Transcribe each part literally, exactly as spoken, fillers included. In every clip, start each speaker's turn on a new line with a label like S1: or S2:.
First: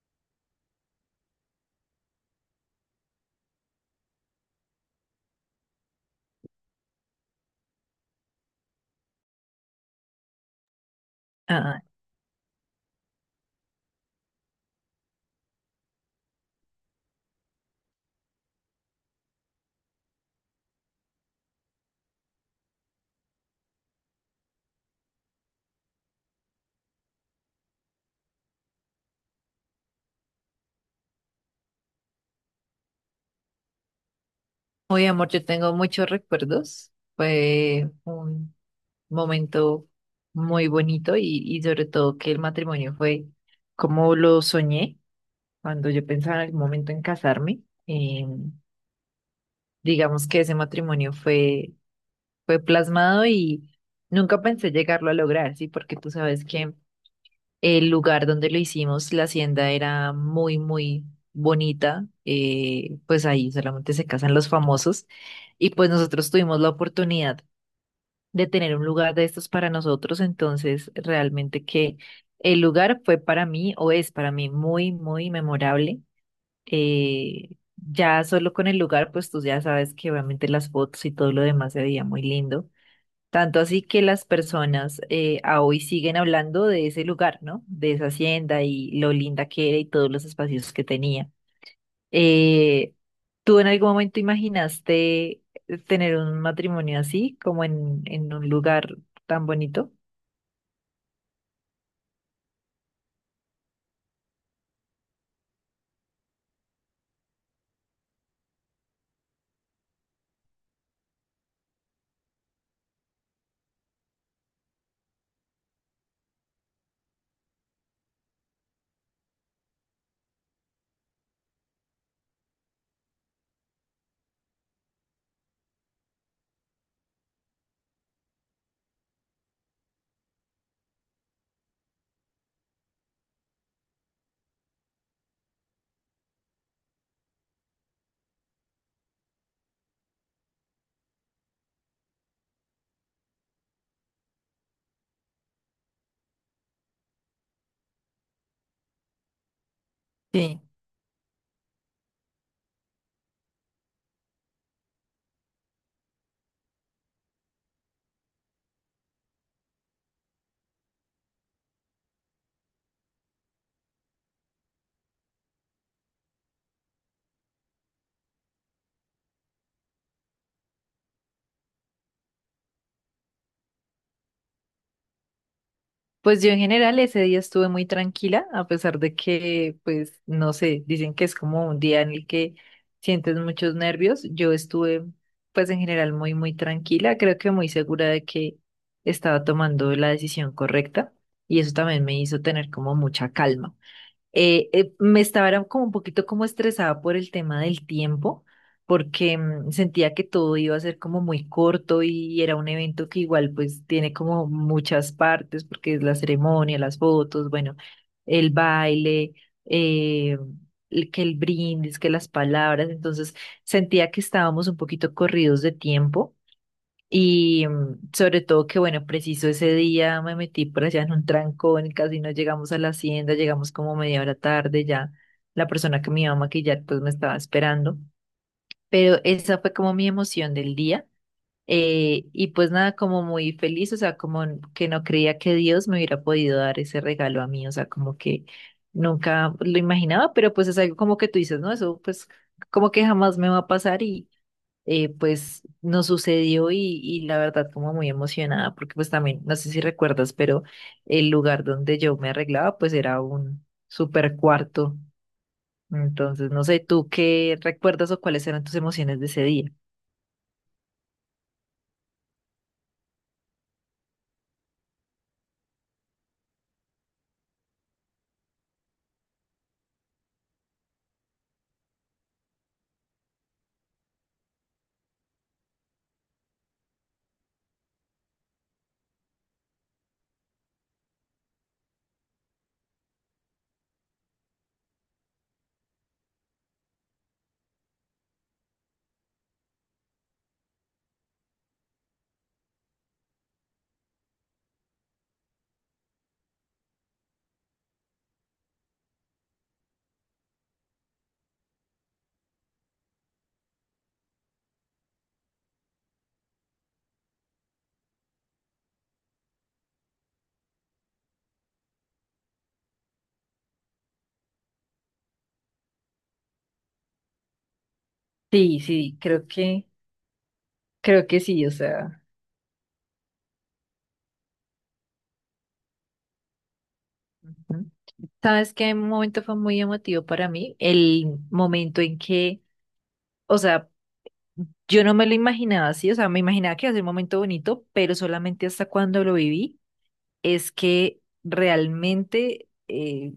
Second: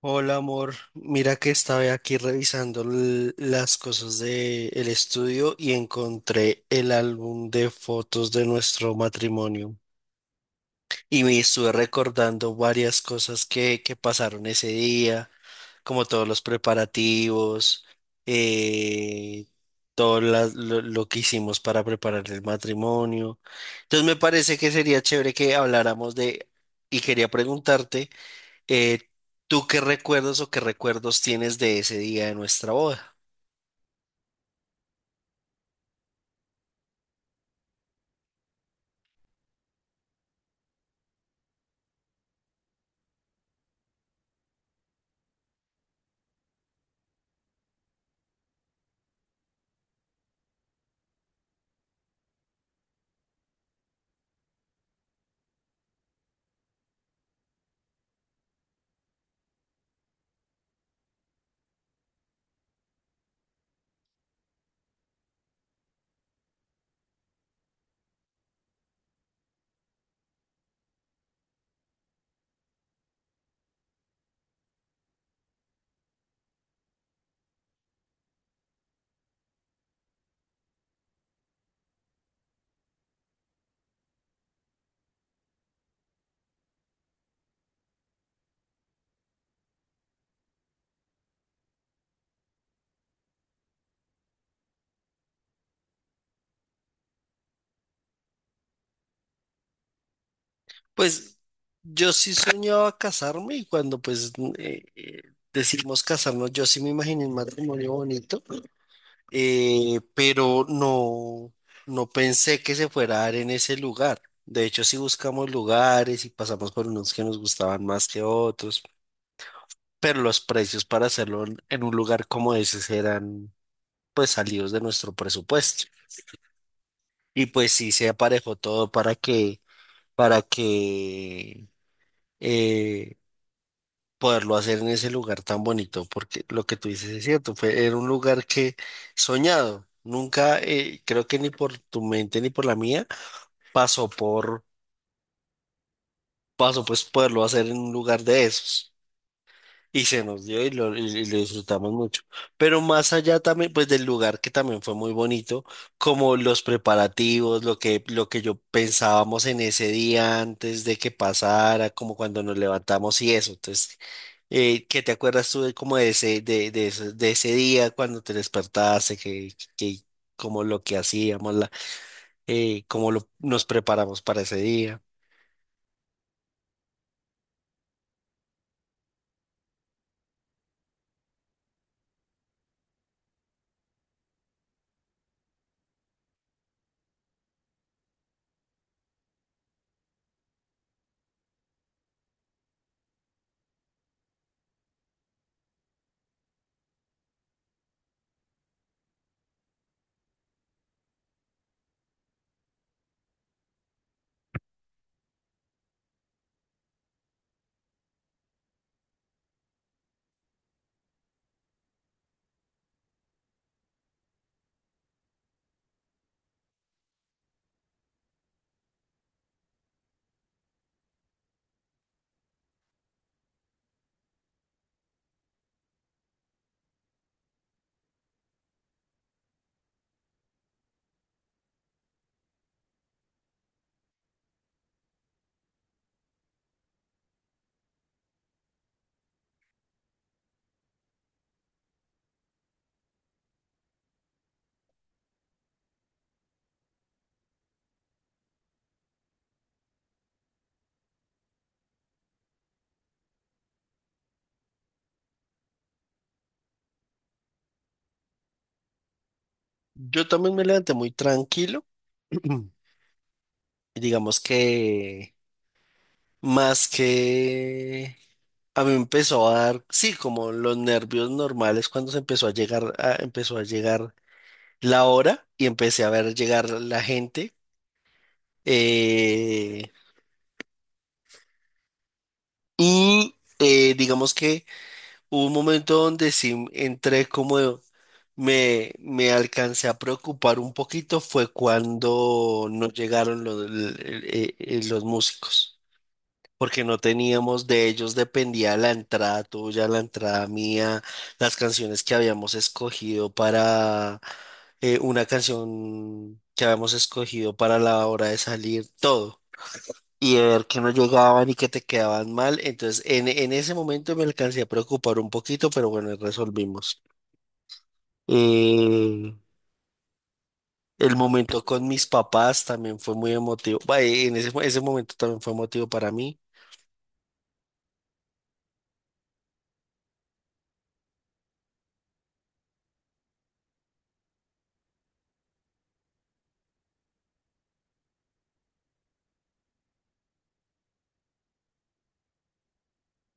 S1: Hola amor, mira que estaba aquí revisando l- las cosas del estudio y encontré el álbum de fotos de nuestro matrimonio y me estuve
S2: Ah,
S1: recordando varias cosas que, que pasaron ese día, como todos los preparativos, eh, todo la- lo, lo que hicimos para preparar el matrimonio. Entonces me parece que sería chévere que habláramos de, y quería preguntarte. Eh, ¿Tú qué recuerdos o qué recuerdos tienes de ese día de nuestra boda?
S2: hoy, amor, yo tengo muchos recuerdos. Fue un momento muy bonito y, y sobre todo que el matrimonio fue como lo soñé cuando yo pensaba en algún momento en casarme. Eh, digamos que ese matrimonio fue, fue plasmado y nunca pensé llegarlo a lograr, ¿sí? Porque tú sabes que el lugar donde lo hicimos, la hacienda era muy, muy bonita. Eh, pues ahí solamente se casan los famosos. Y pues nosotros tuvimos la oportunidad de tener un lugar de estos para nosotros. Entonces, realmente que el lugar fue para mí o es para mí muy, muy memorable. eh, ya solo con el lugar, pues tú ya sabes que obviamente las fotos y todo lo demás se veía muy lindo. Tanto así que las personas eh, a hoy siguen hablando de ese lugar, ¿no? De esa hacienda y lo linda que era y todos los espacios que tenía. Eh, ¿Tú en algún momento imaginaste eh, tener un matrimonio así, como en, en un lugar tan bonito?
S1: Pues yo sí soñaba casarme y cuando pues eh, eh, decidimos casarnos, yo sí me imaginé un matrimonio bonito, eh, pero no, no pensé que se fuera a dar en ese lugar. De hecho, sí buscamos lugares y pasamos por unos que nos gustaban más que otros, pero los precios para hacerlo en en un lugar como ese eran pues salidos de nuestro presupuesto. Y pues sí, se aparejó todo para que, para que eh, poderlo hacer en ese lugar tan bonito, porque lo que tú dices es cierto, fue, era un lugar que soñado, nunca, eh, creo que ni por tu mente ni por la mía, pasó por, pasó pues poderlo hacer en un lugar de esos. Y se nos
S2: Sí.
S1: dio y lo, y- y lo disfrutamos mucho. Pero más allá también, pues del lugar que también fue muy bonito, como los preparativos, lo que, lo que yo pensábamos en ese día antes de que pasara, como cuando nos levantamos y eso. Entonces, eh, ¿qué te acuerdas tú de como de ese, de, de ese, de ese día cuando te despertaste, que, que como lo que hacíamos, la, eh, cómo lo, nos preparamos para ese día?
S2: Pues yo en general ese día estuve muy tranquila, a pesar de que, pues, no sé, dicen que es como un día en el que sientes muchos nervios. Yo estuve, pues, en general muy, muy tranquila, creo que muy segura de que estaba tomando la decisión correcta y eso también me hizo tener como mucha calma. Eh, eh, me estaba era como un poquito como estresada por el tema del tiempo, porque mm, sentía que todo iba a ser como muy corto y era un evento que igual pues tiene como muchas partes, porque es la ceremonia, las fotos, bueno, el baile, eh, el- que el brindis, que las palabras, entonces sentía que estábamos un poquito corridos de tiempo. Y mm, sobre todo que, bueno, preciso ese día me metí por allá en un trancón, casi no llegamos a la hacienda, llegamos como media hora tarde, ya la persona que me iba a maquillar pues me estaba esperando, pero esa fue como mi emoción del día. Eh, y pues nada, como muy feliz, o sea, como n- que no creía que Dios me hubiera podido dar ese regalo a mí, o sea, como que nunca lo imaginaba, pero pues es algo como que tú dices, ¿no? Eso pues como que jamás me va a pasar. Eh, pues nos sucedió y, y la verdad como muy emocionada, porque pues también, no sé si recuerdas, pero el lugar donde yo me arreglaba pues era un super cuarto. Entonces, no sé, ¿tú qué recuerdas o cuáles eran tus emociones de ese día?
S1: Yo también me levanté muy tranquilo. Digamos que más que a mí me empezó a dar, sí, como los nervios normales cuando se empezó a llegar, a- empezó a llegar la hora y empecé a ver llegar la gente. eh, y eh, digamos que hubo un momento donde sí entré como me, me alcancé a preocupar un poquito fue cuando no llegaron los, el- el- eh, los músicos. Porque no teníamos, de ellos dependía la entrada tuya, la entrada mía, las canciones que habíamos escogido para eh, una canción que habíamos escogido para la hora de salir, todo. Y de ver que no llegaban y que te quedaban mal. Entonces, en, en ese momento me alcancé a preocupar un poquito, pero bueno, resolvimos.
S2: Sí, sí,
S1: Eh,
S2: creo que,
S1: el
S2: creo que
S1: momento
S2: sí, o
S1: con mis
S2: sea.
S1: papás también fue muy emotivo. Bah, en ese, ese momento también fue emotivo para mí.
S2: Ujú. ¿Sabes qué momento fue muy emotivo para mí? El momento en que, o sea, yo no me lo imaginaba así, o sea, me imaginaba que iba a ser un momento bonito, pero solamente hasta cuando lo viví es que realmente, eh,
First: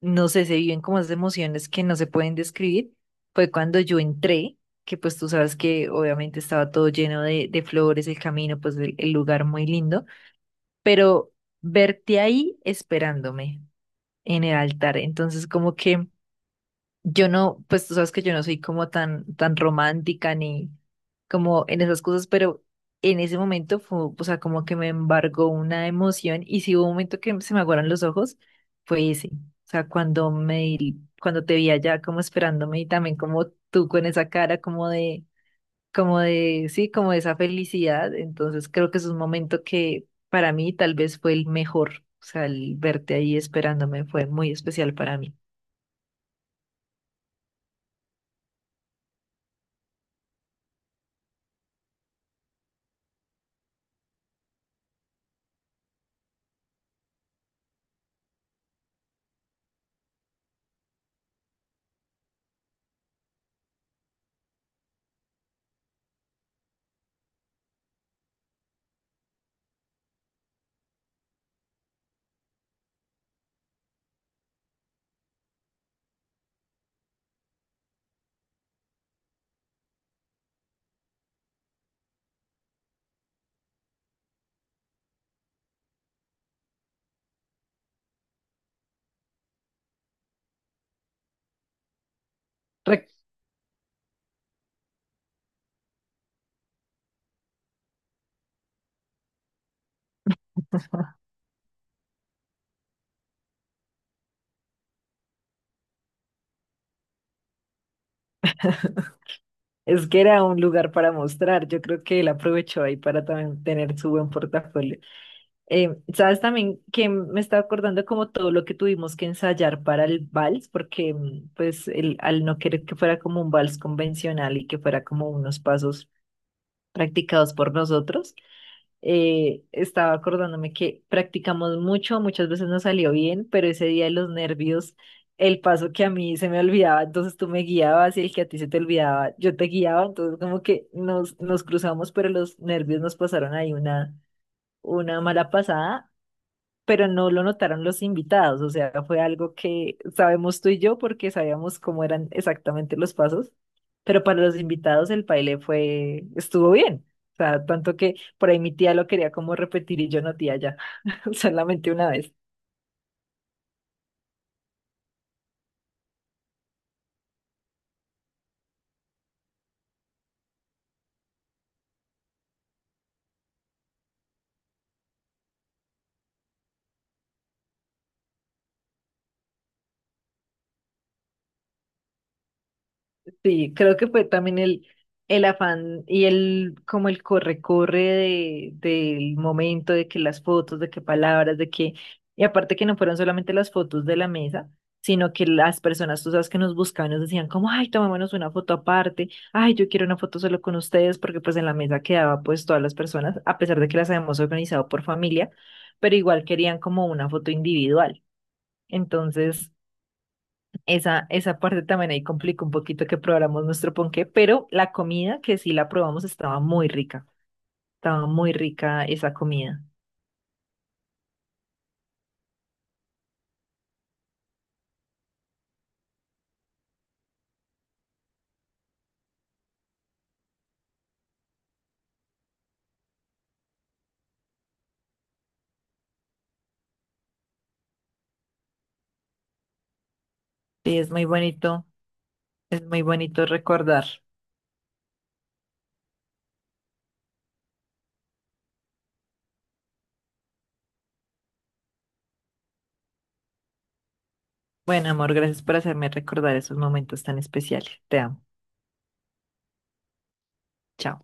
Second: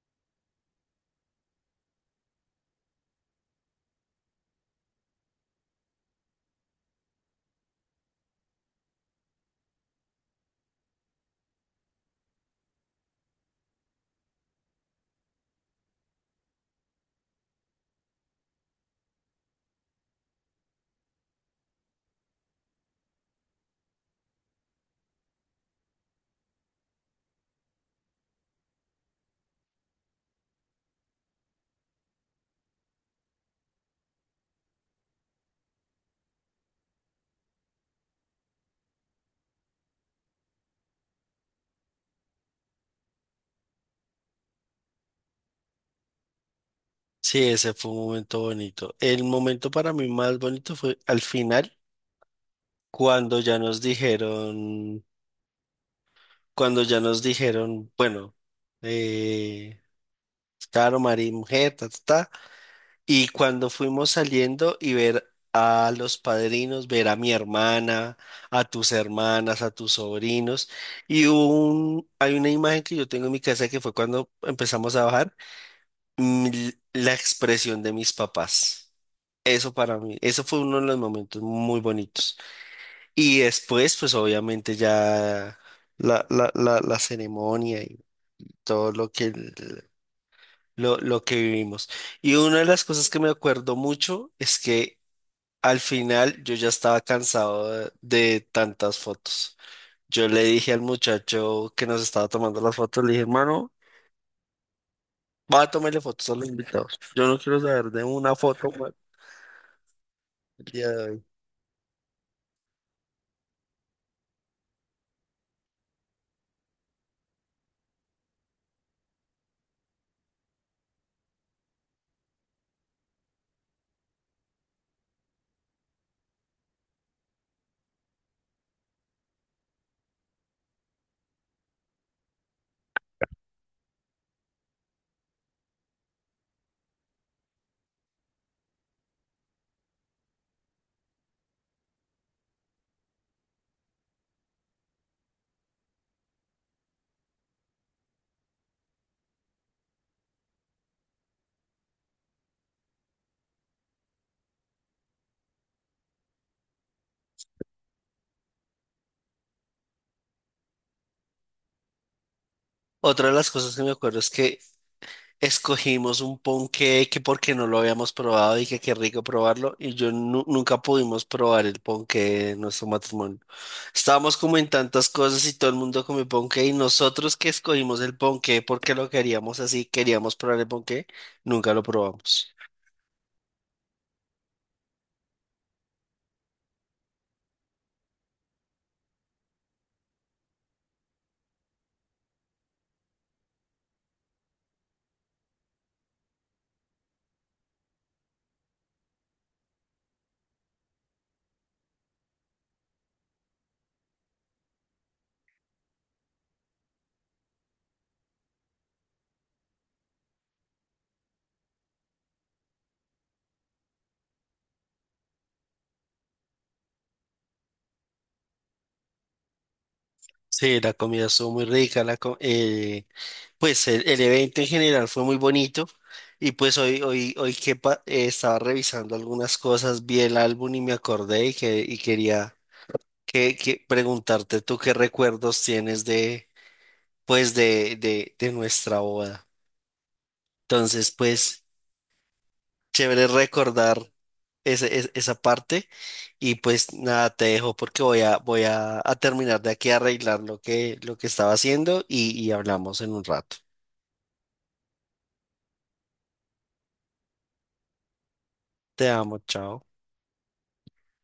S2: no sé, se viven como esas emociones que no se pueden describir. Fue cuando yo entré, que pues tú sabes que obviamente estaba todo lleno de, de flores, el camino, pues el, el lugar muy lindo, pero verte ahí esperándome en el altar. Entonces, como que yo no, pues tú sabes que yo no soy como tan, tan romántica ni como en esas cosas, pero en ese momento fue, o sea, como que me embargó una emoción y si hubo un momento que se me aguaron los ojos, fue ese. O sea, cuando me, di- cuando te vi allá como esperándome y también como tú con esa cara como de, como de, sí, como de esa felicidad. Entonces creo que es un momento que para mí tal vez fue el mejor. O sea, el verte ahí esperándome fue muy especial para mí.
S1: Sí, ese fue un momento bonito. El momento para mí más bonito fue al final, cuando ya nos dijeron, cuando ya nos dijeron, bueno, eh, claro, María mujer, ta, ta, ta, y cuando fuimos saliendo y ver a los padrinos, ver a mi hermana, a tus hermanas, a tus sobrinos, y hubo un, hay una imagen que yo tengo en mi casa que fue cuando empezamos a bajar mm, la expresión de mis papás. Eso para mí, eso fue uno de los momentos muy bonitos. Y después, pues obviamente ya la, la, la, la ceremonia y todo lo que, el- lo, lo que vivimos. Y una de las cosas
S2: Rec-
S1: que me acuerdo mucho es que al final yo ya estaba cansado de, de tantas fotos. Yo le dije al muchacho que nos estaba tomando las fotos, le dije, hermano, va a tomarle fotos a los invitados. Yo no quiero saber de una foto más
S2: Es que era un
S1: el día
S2: lugar
S1: de
S2: para
S1: hoy".
S2: mostrar. Yo creo que él aprovechó ahí para también tener su buen portafolio. Eh, sabes también que me estaba acordando como todo lo que tuvimos que ensayar para el vals, porque mm, pues el, al no querer que fuera como un vals convencional y que fuera como unos pasos practicados por nosotros. Eh, estaba acordándome que practicamos mucho, muchas veces no salió bien, pero ese día de los nervios, el paso que a mí se me olvidaba, entonces tú me guiabas y el que a ti se te olvidaba, yo te guiaba, entonces como que nos, nos cruzamos, pero los nervios nos pasaron ahí una, una mala pasada, pero no lo notaron los invitados, o sea, fue algo que sabemos tú y yo porque sabíamos cómo eran exactamente los pasos, pero para los invitados el baile fue, estuvo bien, o sea, tanto que por ahí mi tía lo quería como repetir y yo no, tía, ya, solamente una vez.
S1: Otra de las cosas que me acuerdo es que escogimos un ponqué que porque no lo habíamos probado y que qué rico probarlo y yo nu- nunca pudimos probar el ponqué en nuestro matrimonio. Estábamos como en tantas cosas y todo el mundo comió ponqué y nosotros que escogimos el ponqué porque lo queríamos así, queríamos probar el ponqué, nunca lo probamos.
S2: Sí, creo que fue también el, el afán y el como el corre-corre de, del momento, de que las fotos, de que palabras, de que, y aparte que no fueron solamente las fotos de la mesa, sino que las personas, tú sabes, que nos buscaban, nos decían como, ay, tomémonos una foto aparte, ay, yo quiero una foto solo con ustedes, porque pues en la mesa quedaba pues todas las personas, a pesar de que las habíamos organizado por familia, pero igual querían como una foto individual. Entonces... Esa, esa parte también ahí complica un poquito que probáramos nuestro ponqué, pero la comida que sí la probamos estaba muy rica, estaba muy rica esa comida.
S1: Sí, la comida estuvo muy rica, la co- eh, pues el, el evento en general fue muy bonito y pues hoy, hoy, hoy que pa- eh, estaba revisando algunas cosas, vi el álbum y me acordé y, que, y quería que, que preguntarte tú qué recuerdos tienes de, pues de, de, de nuestra boda.
S2: Sí,
S1: Entonces,
S2: es muy
S1: pues
S2: bonito, es muy
S1: chévere
S2: bonito
S1: recordar
S2: recordar.
S1: ese- es- esa parte y pues nada, te dejo porque voy a, voy a, a terminar de aquí a arreglar lo que, lo que estaba haciendo y, y hablamos en un rato.
S2: Bueno, amor, gracias por hacerme recordar esos momentos tan especiales. Te amo.
S1: Te amo, chao.
S2: Chao.